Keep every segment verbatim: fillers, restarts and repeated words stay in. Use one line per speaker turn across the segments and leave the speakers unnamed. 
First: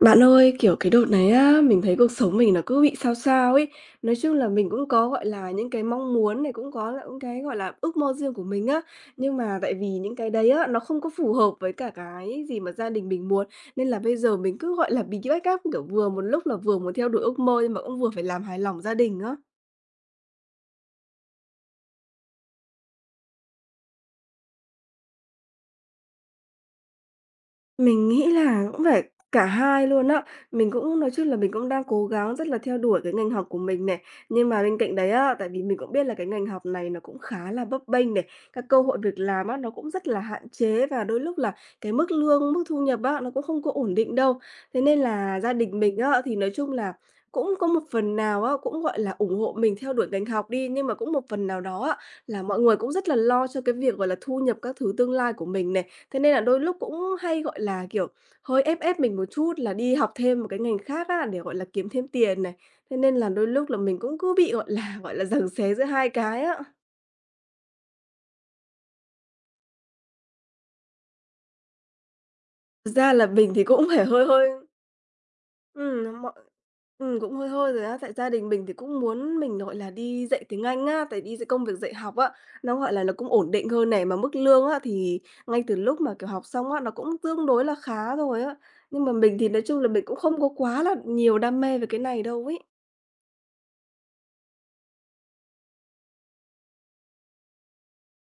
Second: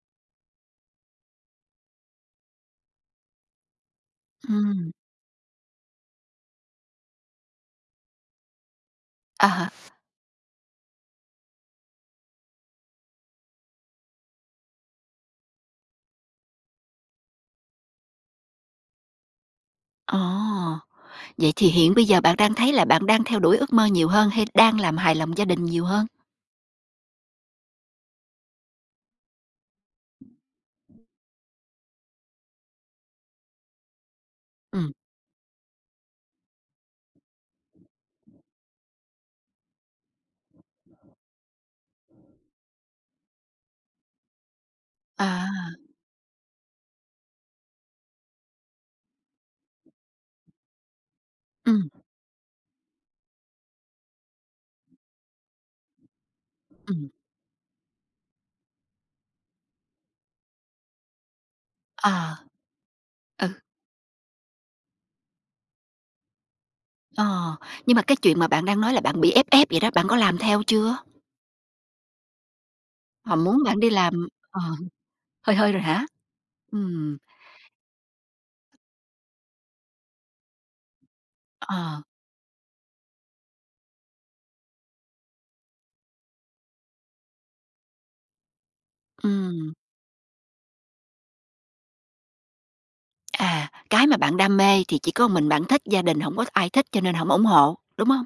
Bạn ơi, kiểu, cái đợt này á, mình thấy cuộc sống mình nó cứ bị sao sao ấy. Nói chung là mình cũng
Ừm,
có, gọi là, những cái mong muốn này, cũng có là những cái, gọi là, ước mơ riêng của mình á, nhưng
à
mà
há,
tại vì những cái đấy á, nó không có phù hợp với cả cái gì mà gia đình mình muốn, nên là bây giờ mình cứ, gọi là, bị backup, kiểu, vừa một lúc là vừa muốn theo đuổi ước mơ nhưng mà cũng vừa phải làm hài lòng gia đình á.
ồ, vậy thì hiện bây giờ bạn đang thấy là bạn đang theo đuổi ước mơ nhiều hơn hay đang làm hài lòng gia đình nhiều hơn?
Mình nghĩ là cũng phải cả hai luôn á. Mình cũng nói chung là mình cũng đang cố gắng rất là theo đuổi cái ngành học của mình này. Nhưng mà bên
Ừm,
cạnh đấy á, tại vì mình cũng biết là cái ngành học này nó cũng khá là bấp bênh này, các cơ hội việc làm á, nó cũng rất là hạn chế và đôi lúc là cái mức lương, mức thu nhập á, nó cũng không có ổn định đâu. Thế nên
à,
là gia đình mình á, thì nói chung là cũng có một phần nào á, cũng gọi là ủng hộ mình theo đuổi ngành học đi, nhưng mà cũng một phần nào đó
ừm,
á, là mọi người cũng rất là lo cho cái việc, gọi là, thu nhập các thứ tương lai của mình này. Thế nên là đôi lúc cũng
ừm,
hay, gọi là, kiểu, hơi ép ép mình một chút là đi học thêm một cái ngành khác á, để, gọi là, kiếm thêm
ờ,
tiền này. Thế nên là đôi
ừ,
lúc là mình cũng cứ bị, gọi là, gọi là, giằng xé giữa hai cái á.
ờ, nhưng mà cái chuyện mà bạn đang nói là bạn bị ép ép vậy đó, bạn có làm theo chưa?
Thực ra là
Họ
mình
muốn
thì
bạn
cũng
đi
phải hơi
làm.
hơi.
Ờ, hơi hơi rồi hả?
Ừm, mọi
Ừm,
ừm, Cũng hơi hơi rồi á. Tại gia đình mình thì cũng muốn mình, gọi là, đi dạy tiếng Anh á, tại đi dạy công việc dạy
ờ,
học á, nó, gọi là, nó cũng ổn định hơn này, mà mức lương á thì ngay từ lúc mà, kiểu, học xong á, nó cũng tương đối là khá rồi á. Nhưng mà mình thì nói
ừm,
chung là mình cũng không có quá là nhiều đam mê về cái này đâu ấy.
à, cái mà bạn đam mê thì chỉ có mình bạn thích, gia đình không có ai thích cho nên không ủng hộ, đúng không?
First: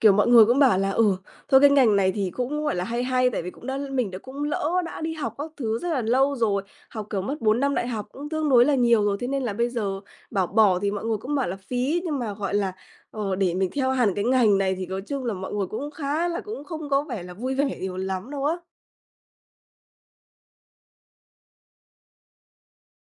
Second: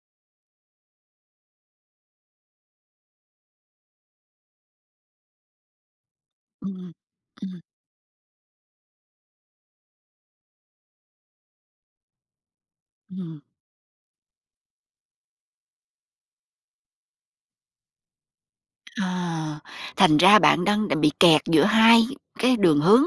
Kiểu, mọi người cũng bảo là, ừ, thôi cái ngành này thì cũng, gọi là, hay hay, tại vì cũng đã mình đã cũng lỡ đã đi học các thứ rất là lâu rồi,
Ừm,
học, kiểu, mất bốn
ừm,
năm đại học cũng tương đối là nhiều rồi, thế nên là bây giờ bảo bỏ thì mọi người cũng bảo là phí. Nhưng mà, gọi là, ờ,
ừm.
để mình theo hẳn cái ngành này thì nói chung là mọi người cũng khá là cũng không có vẻ là vui vẻ nhiều lắm đâu á.
À, thành ra bạn đang đang bị kẹt giữa hai cái đường hướng,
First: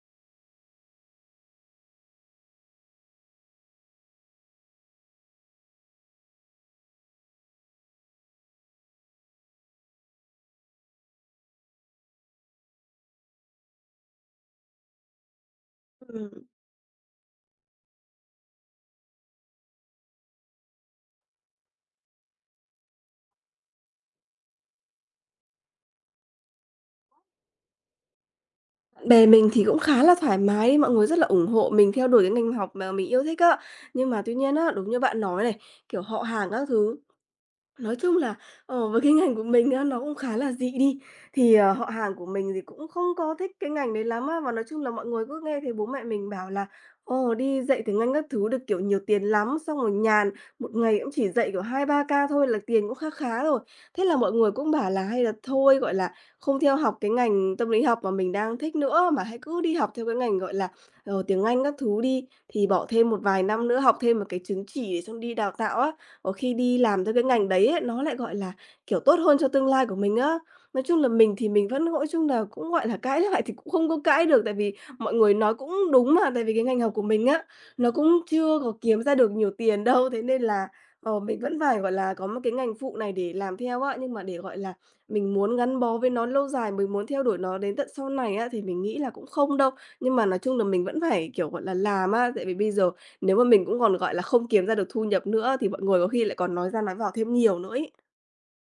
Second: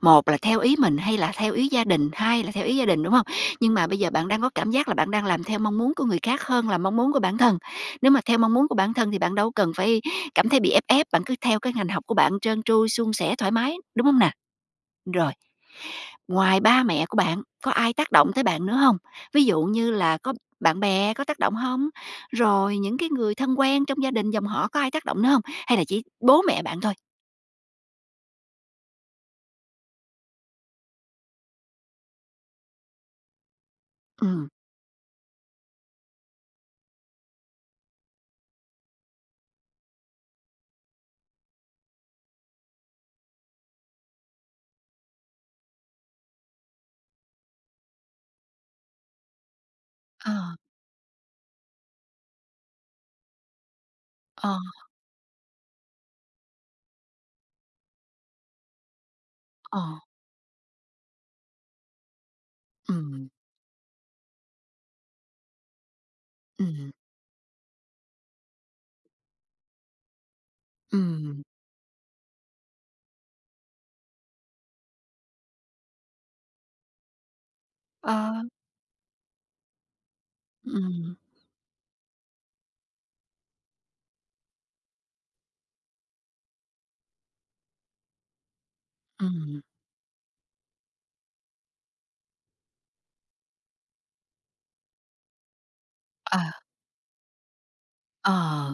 một là theo ý mình hay là theo ý gia đình, hai là theo ý gia đình, đúng không? Nhưng mà bây giờ bạn đang có cảm giác là bạn đang làm theo mong muốn của người khác hơn là mong muốn của bản thân. Nếu mà theo mong muốn của bản thân thì bạn đâu cần phải cảm thấy bị ép ép, bạn cứ theo cái ngành học của bạn trơn tru, suôn sẻ, thoải mái, đúng không nè? Rồi,
Ừm,
ngoài ba mẹ của bạn, có ai tác động tới bạn nữa không? Ví dụ như là có bạn bè có tác động không? Rồi những cái người thân quen trong gia đình, dòng họ có ai tác động nữa không? Hay là chỉ bố mẹ bạn thôi?
bạn bè mình thì cũng khá là thoải mái, mọi người rất là ủng hộ mình theo đuổi cái ngành học mà mình yêu thích á. Nhưng mà tuy
Ừ,
nhiên á, đúng như bạn nói này, kiểu, họ hàng các thứ. Nói chung là, ờ, với cái ngành của mình á, nó cũng khá là dị đi, thì, ờ, họ hàng của mình thì cũng không có thích cái ngành đấy lắm á. Và nói chung là mọi người cứ nghe thấy bố mẹ mình bảo là: "Ồ, đi dạy tiếng Anh các thứ được, kiểu, nhiều tiền lắm, xong rồi nhàn,
ờ,
một ngày cũng chỉ dạy, kiểu, hai ba ca thôi là tiền cũng khá khá rồi." Thế là mọi
ờ,
người cũng bảo là hay là thôi, gọi là, không theo học cái ngành tâm lý học mà mình đang thích nữa, mà hãy cứ đi
ờ.
học theo cái ngành, gọi là, ờ, tiếng Anh các thứ đi, thì bỏ
Ừ,
thêm một vài năm nữa, học thêm một cái chứng chỉ để xong đi đào tạo á. Có khi đi
ừ,
làm theo cái ngành đấy ấy, nó lại, gọi là, kiểu, tốt hơn cho tương lai của mình á. Nói chung là mình
ừ.
thì mình vẫn nói chung là cũng, gọi là, cãi lại thì cũng không có cãi được, tại vì mọi người nói cũng đúng mà, tại vì cái ngành học của mình á, nó cũng
Ờ.
chưa có kiếm ra được nhiều tiền đâu. Thế nên là,
Ừm,
ờ, mình vẫn phải, gọi là, có một cái ngành phụ này để làm theo á. Nhưng mà để, gọi là, mình muốn gắn bó với nó lâu dài, mình muốn theo đuổi nó đến tận sau này á, thì mình nghĩ là cũng không
ừm.
đâu. Nhưng mà nói chung là mình vẫn phải, kiểu, gọi là, làm á, tại vì bây giờ nếu mà mình cũng còn, gọi là, không kiếm ra được thu nhập nữa thì mọi người có khi lại còn nói ra nói vào thêm nhiều nữa ấy.
Ờ,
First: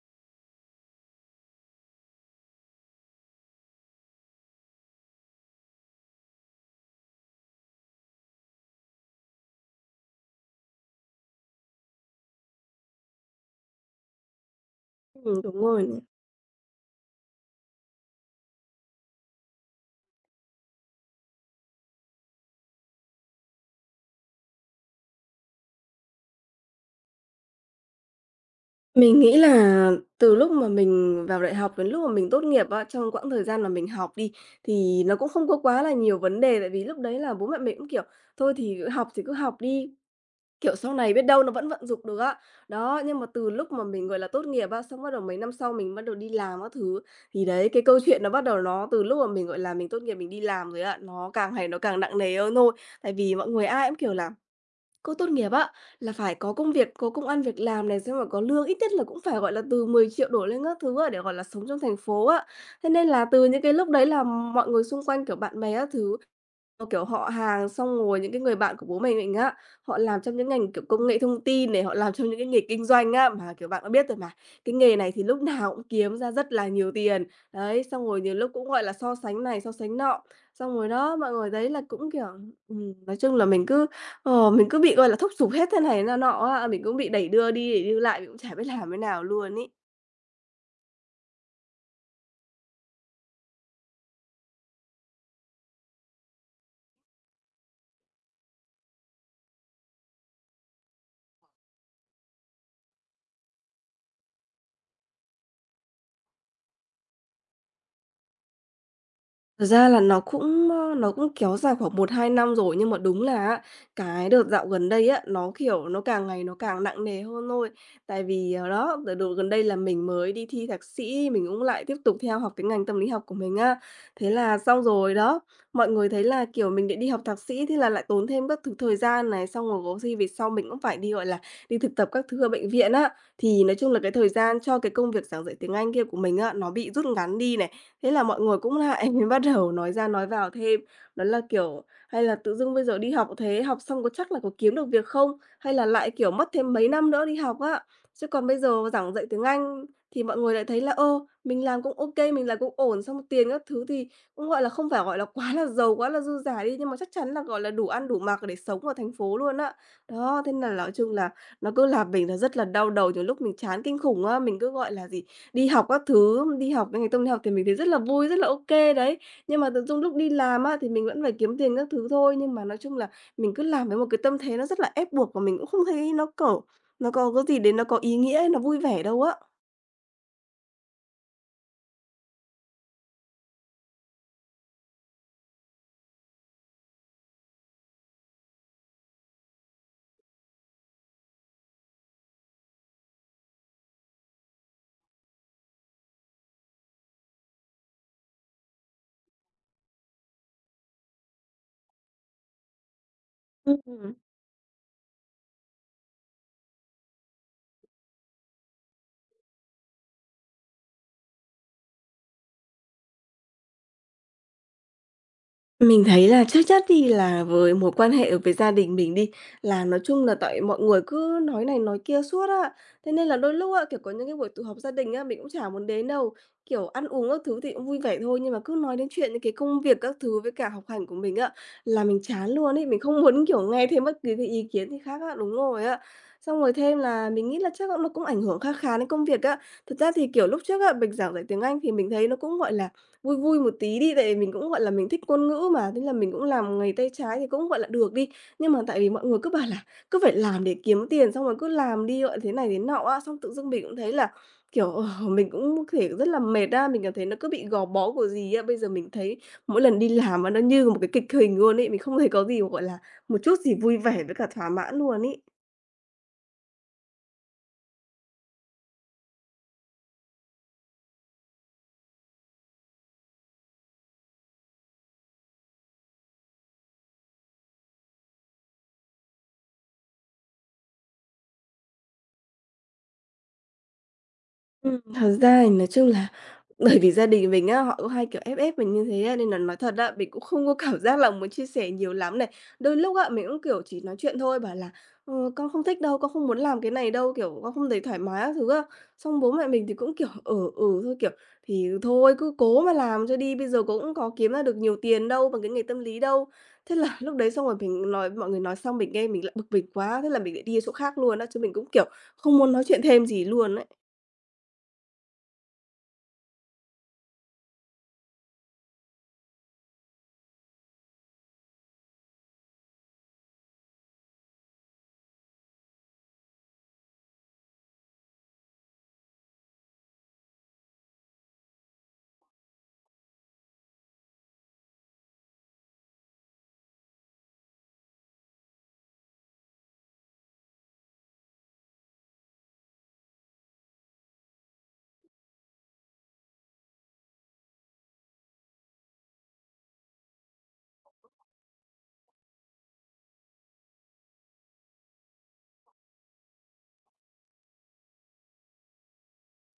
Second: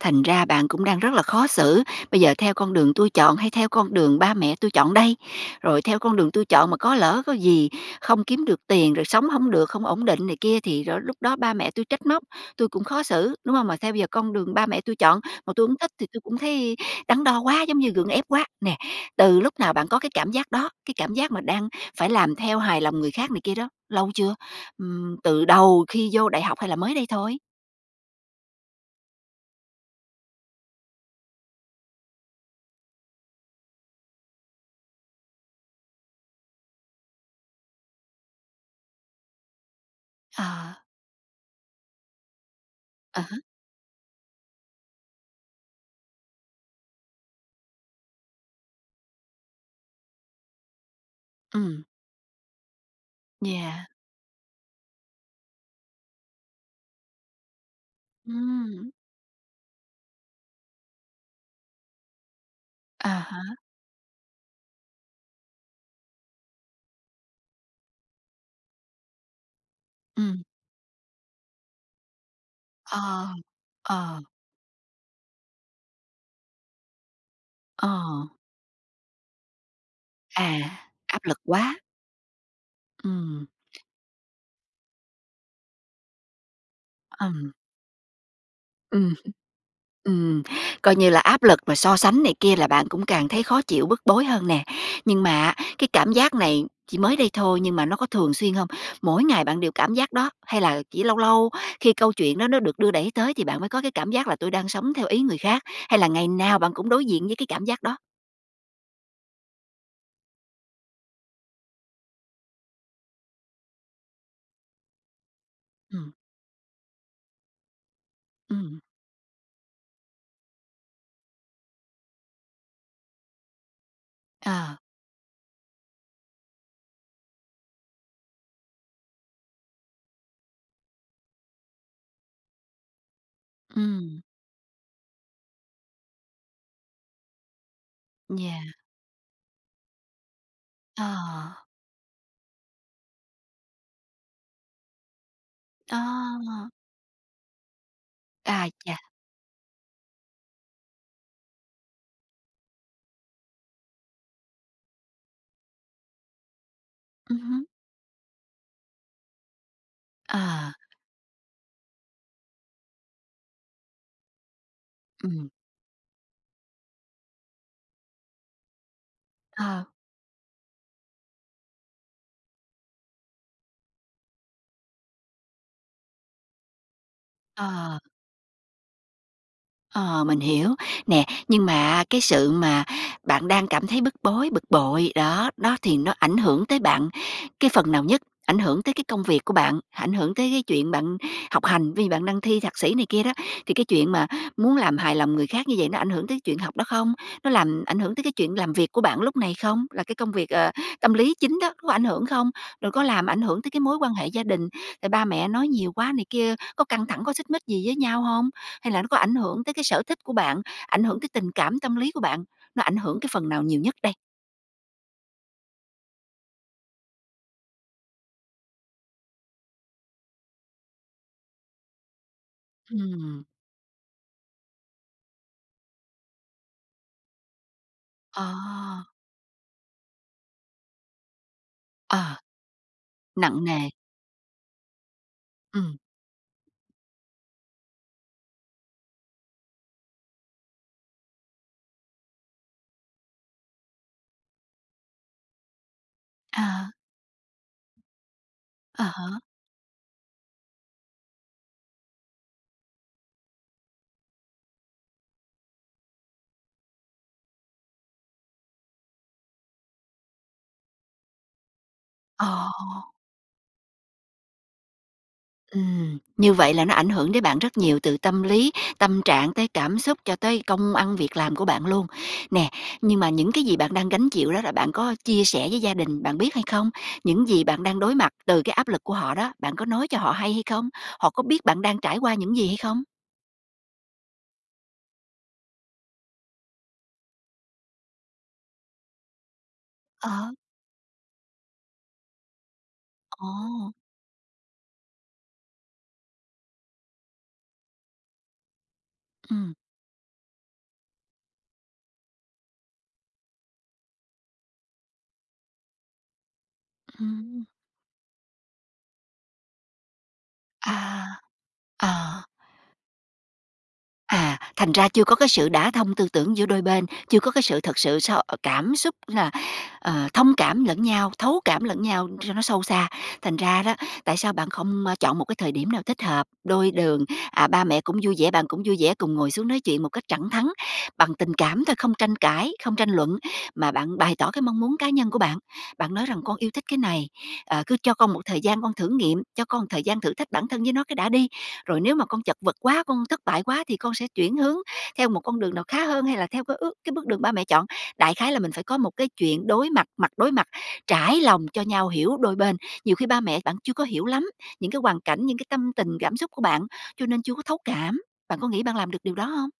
thành ra bạn cũng đang rất là khó xử. Bây giờ theo con đường tôi chọn hay theo con đường ba mẹ tôi chọn đây? Rồi theo con đường tôi chọn mà có lỡ có gì không kiếm được tiền, rồi sống không được, không ổn định này kia thì rồi lúc đó ba mẹ tôi trách móc, tôi cũng khó xử, đúng không? Mà theo bây giờ con đường ba mẹ tôi chọn
Ừm,
mà
đúng
tôi hổng
rồi
thích
nè.
thì tôi cũng thấy đắn đo quá, giống như gượng ép quá. Nè, từ lúc nào bạn có cái cảm giác đó, cái cảm giác mà đang phải làm theo hài lòng người khác này kia đó, lâu chưa? Ừm, từ đầu khi vô đại học hay là mới đây thôi?
Mình nghĩ là từ lúc mà mình vào đại học đến lúc mà mình tốt nghiệp á, trong quãng thời gian mà mình học đi, thì nó cũng không có quá là nhiều vấn đề, tại vì lúc đấy là bố mẹ mình cũng, kiểu, thôi thì học thì cứ học đi.
Ờ.
Kiểu, sau này biết đâu nó vẫn vận dụng được á. Đó, nhưng
Ờ.
mà từ lúc mà mình, gọi là, tốt nghiệp á, xong bắt đầu mấy năm sau mình bắt đầu đi làm các thứ, thì đấy, cái câu chuyện nó bắt đầu nó từ lúc mà mình, gọi là, mình tốt nghiệp mình đi làm rồi á, nó càng ngày nó
Ừm,
càng nặng nề hơn thôi. Tại vì mọi người
yeah,
ai cũng kiểu là: "Cô tốt nghiệp á, là phải có công việc, có công ăn việc làm này, xong rồi có lương ít
ừm,
nhất là cũng phải, gọi là, từ mười triệu đổ lên các thứ á, để, gọi là, sống trong thành phố á." Thế nên
à
là từ
há,
những cái lúc đấy là mọi người xung quanh, kiểu, bạn bè các thứ. Ờ, kiểu, họ hàng, xong rồi những cái người bạn của bố mình mình á, họ làm trong
ừm,
những ngành, kiểu, công nghệ thông tin này, họ làm trong những cái nghề kinh doanh á,
ờ,
mà, kiểu, bạn cũng
ờ,
biết rồi mà, cái nghề này thì lúc nào cũng kiếm ra rất là nhiều tiền. Đấy,
ờ,
xong rồi nhiều lúc cũng, gọi là, so sánh này, so sánh nọ,
à,
xong rồi đó,
áp
mọi
lực
người đấy
quá,
là cũng, kiểu, ừm, nói chung là
ừm,
mình cứ, ờ, mình cứ bị, gọi là, thúc giục hết thế này thế nọ nọ á, mình cũng bị đẩy đưa
ừm,
đi đẩy đưa lại, mình cũng chả biết làm thế
ừm,
nào luôn ý.
ừm, coi như là áp lực mà so sánh này kia là bạn cũng càng thấy khó chịu, bức bối hơn nè. Nhưng mà á, cái cảm giác này chỉ mới đây thôi nhưng mà nó có thường xuyên hông? Mỗi ngày bạn đều cảm giác đó, hay là chỉ lâu lâu khi câu chuyện đó nó được đưa đẩy tới thì bạn mới có cái cảm giác là "Tôi đang sống theo ý người khác", hay là ngày nào bạn cũng đối diện với cái cảm giác đó?
Thật ra là nó cũng, ơ, nó cũng kéo dài khoảng một hai năm rồi, nhưng mà đúng là á, cái đợt dạo gần đây á, nó, kiểu, nó
Ừm,
càng ngày nó càng nặng nề hơn thôi. Tại vì, ờ,
ừm,
đó, đợt đợt gần đây là mình mới đi thi thạc sĩ, mình cũng lại tiếp tục theo học cái ngành tâm lý học của mình á. Thế là
ờ,
xong rồi đó, mọi người thấy là, kiểu, mình để đi học thạc sĩ, thế là lại tốn thêm các thứ thời gian này, xong rồi có khi về sau mình cũng phải đi, gọi là, đi thực tập các thứ ở bệnh viện á. Thì nói chung là cái
ừm.
thời gian cho cái công việc giảng dạy tiếng Anh kia của mình á, nó bị rút ngắn đi này. Thế là mọi người
Yeah,
cũng lại mới bắt đầu nói ra nói vào thêm.
ờ,
Đó là, kiểu, hay là tự dưng bây giờ đi học thế, học xong có chắc là có kiếm được việc không? Hay là
ờ,
lại, kiểu, mất thêm mấy năm nữa đi học á? Chứ còn bây
à,
giờ
chà,
giảng dạy tiếng Anh thì mọi người lại thấy là, ô mình làm cũng ok, mình làm cũng ổn, xong tiền các thứ thì cũng, gọi là, không phải, gọi là, quá là giàu, quá là dư giả đi, nhưng mà chắc chắn
ừm
là, gọi
hứm,
là, đủ ăn đủ mặc để sống ở thành phố luôn á.
ờ,
Đó, thế là nói chung là nó cứ làm mình là rất là đau đầu, nhiều lúc mình chán kinh khủng á, mình cứ, gọi là gì,
ừm,
đi học các thứ, đi học ngày tâm lý học thì mình thấy rất là vui, rất là ok đấy. Nhưng mà tự
ờ,
dưng lúc đi làm á, thì mình vẫn phải kiếm tiền các thứ thôi, nhưng mà nói chung là mình cứ làm với một cái tâm thế nó rất là ép buộc và mình cũng không thấy nó, kiểu, nó có cái gì đến nó có
ờ.
ý nghĩa hay nó vui vẻ đâu á.
Ờ, mình hiểu. Nè, nhưng mà cái sự mà bạn đang cảm thấy bức bối, bực bội, đó, đó thì nó ảnh hưởng tới bạn cái phần nào nhất? Ảnh hưởng tới cái công việc của bạn, ảnh hưởng tới cái chuyện bạn học hành, vì bạn đang thi thạc sĩ này kia đó, thì cái chuyện mà muốn làm hài lòng người khác như vậy nó ảnh hưởng tới chuyện học đó không? Nó làm ảnh hưởng tới cái chuyện làm việc của bạn lúc này không? Là cái công việc, ờ, tâm lý chính đó, có ảnh hưởng không? Rồi có làm ảnh hưởng tới cái mối
Ừm.
quan hệ gia đình, rồi ba mẹ nói nhiều quá này kia, có căng thẳng, có xích mích gì với nhau không, hay là nó có ảnh hưởng tới cái sở thích của bạn, ảnh hưởng tới tình cảm tâm lý của bạn? Nó ảnh hưởng cái phần nào nhiều nhất đây?
Mình thấy là chắc chắn thì là với mối quan hệ với gia đình mình đi, là nói chung là tại mọi người cứ nói này nói kia suốt á. Thế nên là
Ừm.
đôi lúc á, kiểu, có những cái buổi tụ họp gia đình á, mình cũng chả muốn đến đâu. Kiểu, ăn uống các thứ thì cũng vui vẻ thôi,
Ờ,
nhưng mà cứ nói đến chuyện những cái công việc các thứ với cả học hành của mình á, là mình
ờ,
chán luôn ấy. Mình không muốn, kiểu,
nặng
nghe
nề.
thêm bất cứ cái ý kiến gì khác á, đúng rồi
Ừm.
á. Xong rồi thêm là mình nghĩ là chắc cũng nó cũng ảnh hưởng khá khá đến công việc á. Thật ra thì, kiểu, lúc trước á, mình giảng dạy tiếng Anh thì mình thấy nó cũng, gọi là vui vui một tí đi, tại vì mình cũng, gọi là, mình thích ngôn ngữ mà, thế là mình cũng
Ờ,
làm nghề tay trái thì cũng, gọi là, được đi. Nhưng mà tại
à há, ờ,
vì mọi người
hả.
cứ bảo là cứ phải làm để kiếm tiền, xong rồi cứ làm đi, gọi, thế này thế nọ á, xong tự dưng mình cũng thấy là, kiểu, ờ, mình cũng có thể rất là mệt á, mình cảm thấy nó cứ bị gò bó của gì á. Bây giờ mình thấy mỗi lần đi làm mà nó như một cái kịch hình luôn ấy, mình không thấy có
Ồ.
gì, gọi là, một chút gì vui vẻ với cả thỏa mãn luôn ấy.
Ừm, như vậy là nó ảnh hưởng đến bạn rất nhiều, từ tâm lý, tâm trạng tới cảm xúc cho tới công ăn việc làm của bạn luôn. Nè, nhưng mà những cái gì bạn đang gánh chịu đó là bạn có chia sẻ với gia đình bạn biết hay không? Những gì bạn đang đối mặt từ cái áp lực của họ đó, bạn có nói cho họ hay hay không? Họ có biết bạn đang trải qua những gì hay không?
Ừm, thật ra thì nói chung là bởi vì gia đình mình á, họ cũng hay, kiểu, ép ép mình như thế á, nên là nói thật á, mình cũng
Ờ.
không có cảm giác là muốn chia sẻ nhiều lắm này. Đôi lúc á, mình cũng, kiểu,
Ồ,
chỉ nói chuyện thôi, bảo là "Ờ, con không thích đâu, con không muốn làm cái này đâu", kiểu, con không thấy thoải mái các thứ á. Xong bố mẹ
ừm,
mình thì cũng, kiểu, "Ừ, ừ" thôi, kiểu, "Thì thôi cứ cố mà làm cho đi, bây giờ cô cũng có kiếm ra được nhiều tiền đâu bằng cái nghề tâm lý đâu." Thế là lúc đấy
ừm,
xong rồi mình nói mọi người nói xong mình nghe mình lại bực mình quá, thế là mình lại đi chỗ
à,
khác luôn á, chứ mình cũng, kiểu,
à, ờ.
không muốn nói chuyện thêm gì luôn ấy.
À, thành ra chưa có cái sự đả thông tư tưởng giữa đôi bên, chưa có cái sự thật sự sao cảm xúc là, ờ, thông cảm lẫn nhau, thấu cảm lẫn nhau cho nó sâu xa. Thành ra đó, tại sao bạn không, ơ, chọn một cái thời điểm nào thích hợp, đôi đường, à, ba mẹ cũng vui vẻ, bạn cũng vui vẻ, cùng ngồi xuống nói chuyện một cách thẳng thắn, bằng tình cảm thôi, không tranh cãi, không tranh luận, mà bạn bày tỏ cái mong muốn cá nhân của bạn. Bạn nói rằng "Con yêu thích cái này, ờ, cứ cho con một thời gian con thử nghiệm, cho con thời gian thử thách bản thân với nó cái đã đi." Rồi nếu mà con chật vật quá, con thất bại quá thì con sẽ chuyển hướng theo một con đường nào khá hơn hay là theo cái ước cái bước đường ba mẹ chọn. Đại khái là mình phải có một cái chuyện đối mặt, mặt đối mặt, trải lòng cho nhau hiểu đôi bên. Nhiều khi ba mẹ bạn chưa có hiểu lắm những cái hoàn cảnh, những cái tâm tình, cảm xúc của bạn, cho nên chưa có thấu cảm. Bạn có nghĩ bạn làm được điều đó không?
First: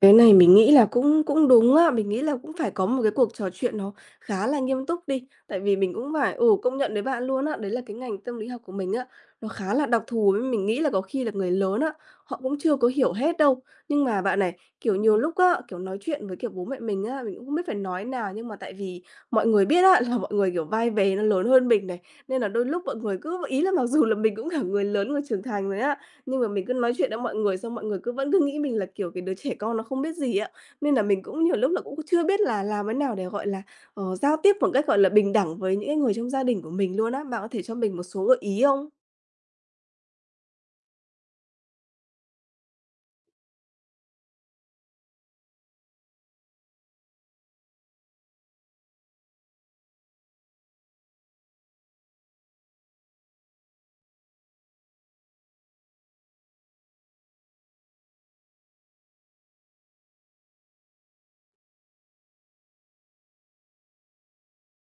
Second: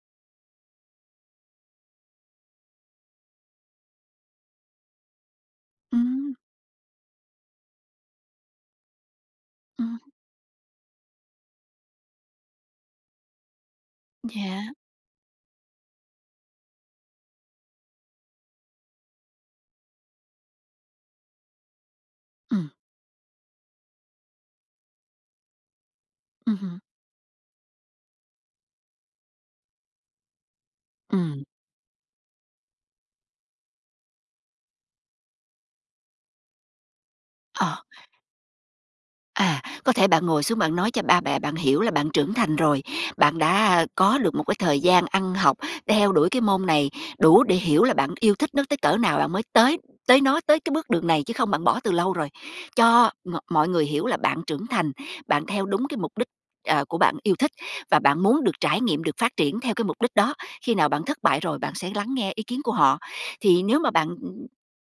Cái này mình nghĩ là cũng cũng đúng á, mình nghĩ là cũng phải có một cái cuộc trò chuyện nó khá là nghiêm túc đi. Tại vì mình cũng phải
Ừm,
ừ, công nhận với bạn luôn á, đấy là cái ngành tâm lý học của mình á, nó khá là
ừm,
đặc thù, với mình nghĩ là có khi là người lớn á, họ cũng chưa có hiểu hết đâu. Nhưng mà bạn này,
dạ,
kiểu, nhiều lúc á, kiểu, nói chuyện với, kiểu, bố mẹ mình á, mình cũng không biết phải nói nào, nhưng mà tại vì mọi người biết á, là mọi người, kiểu, vai vế nó lớn hơn mình này, nên là đôi
ừm,
lúc mọi người cứ ý là mặc dù là mình cũng cả người lớn, người trưởng thành rồi á, nhưng mà
ừm
mình cứ
hứm,
nói chuyện với mọi người xong mọi người cứ vẫn cứ nghĩ mình là, kiểu, cái đứa trẻ con nó không biết gì ạ, nên là mình
ừm,
cũng nhiều lúc là cũng chưa biết là làm thế nào để, gọi là, ờ, giao tiếp một cách, gọi là, bình đẳng với những cái người trong gia đình của mình luôn á. Bạn có thể cho
ờ.
mình một số gợi ý không?
À, có thể bạn ngồi xuống bạn nói cho ba mẹ bạn hiểu là bạn trưởng thành rồi, bạn đã có được một cái thời gian ăn học, theo đuổi cái môn này đủ để hiểu là bạn yêu thích nó tới cỡ nào bạn mới tới tới nó tới cái bước đường này chứ không bạn bỏ từ lâu rồi. Cho ng- mọi người hiểu là bạn trưởng thành, bạn theo đúng cái mục đích, à, của bạn yêu thích và bạn muốn được trải nghiệm được phát triển theo cái mục đích đó, khi nào bạn thất bại rồi bạn sẽ lắng nghe ý kiến của họ. Thì nếu mà bạn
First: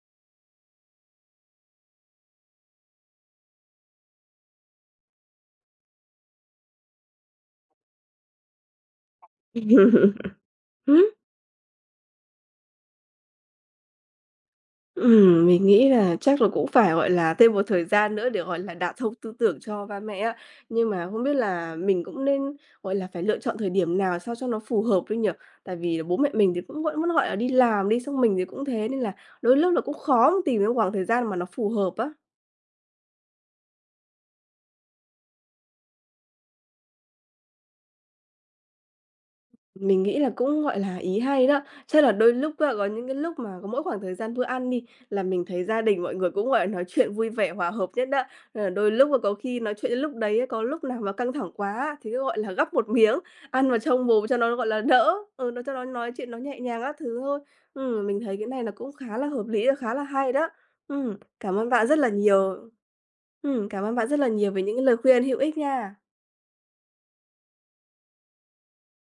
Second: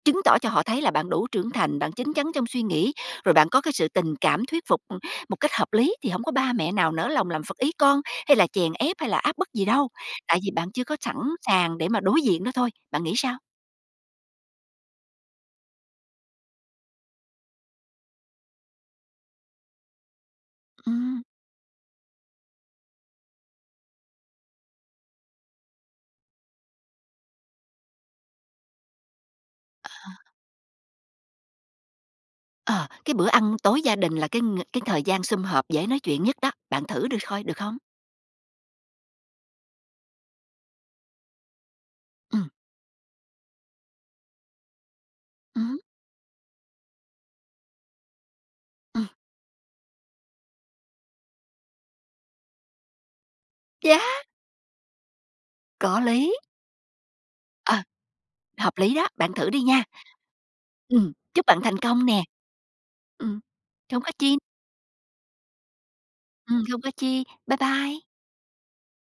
chứng tỏ cho họ thấy là bạn đủ trưởng thành, bạn chín chắn trong suy nghĩ, rồi bạn có cái sự tình cảm thuyết phục, ừ, một cách hợp lý thì không có ba mẹ nào nỡ lòng làm phật ý con, hay là chèn ép hay là áp bức gì đâu, tại vì bạn chưa có sẵn sàng để mà đối diện đó thôi. Bạn nghĩ sao?
Ừm, mình nghĩ là chắc là cũng phải, gọi là, thêm một thời gian nữa để, gọi là, đả thông tư tưởng cho ba mẹ á. Nhưng mà
Ừm,
không biết là mình cũng nên, gọi là, phải lựa chọn thời điểm nào sao cho nó phù hợp thôi nhỉ? Tại vì bố mẹ mình thì cũng vẫn vẫn, gọi là, đi làm đi, xong mình thì cũng thế, nên là đôi lúc là cũng khó mà tìm được khoảng thời gian mà nó phù hợp á.
ờ, cái bữa ăn tối gia đình là cái ng cái thời gian sum họp dễ nói chuyện nhất đó, bạn thử được coi được không?
Mình nghĩ là cũng, gọi là, ý hay đó. Chắc là đôi
Ừ,
lúc á, có những cái lúc mà có mỗi khoảng thời gian bữa ăn đi, là mình
ừ,
thấy gia đình mọi người cũng, gọi là, nói chuyện vui vẻ, hòa hợp nhất đó. Ờ, đôi
ừm,
lúc mà có khi nói chuyện đến lúc đấy á, có lúc nào mà căng thẳng quá á, thì cứ, gọi là, gắp một miếng, ăn vào
yeah,
trong mồm cho nó, gọi là, đỡ, ừ, nó cho nó
có
nói chuyện
lý,
nó nhẹ nhàng các thứ thôi.
ờ,
Ừm, mình thấy cái này là
hợp
cũng
lý đó,
khá là
bạn
hợp
thử đi
lý và
nha.
khá là hay đó.
Ừm,
Ừm,
chúc
cảm
bạn
ơn
thành
bạn rất
công
là
nè.
nhiều.
Ừm,
Ừm, cảm ơn
không
bạn
có
rất là
chi.
nhiều về những cái lời khuyên hữu ích nha.
Ừm, không có chi. Bye bye.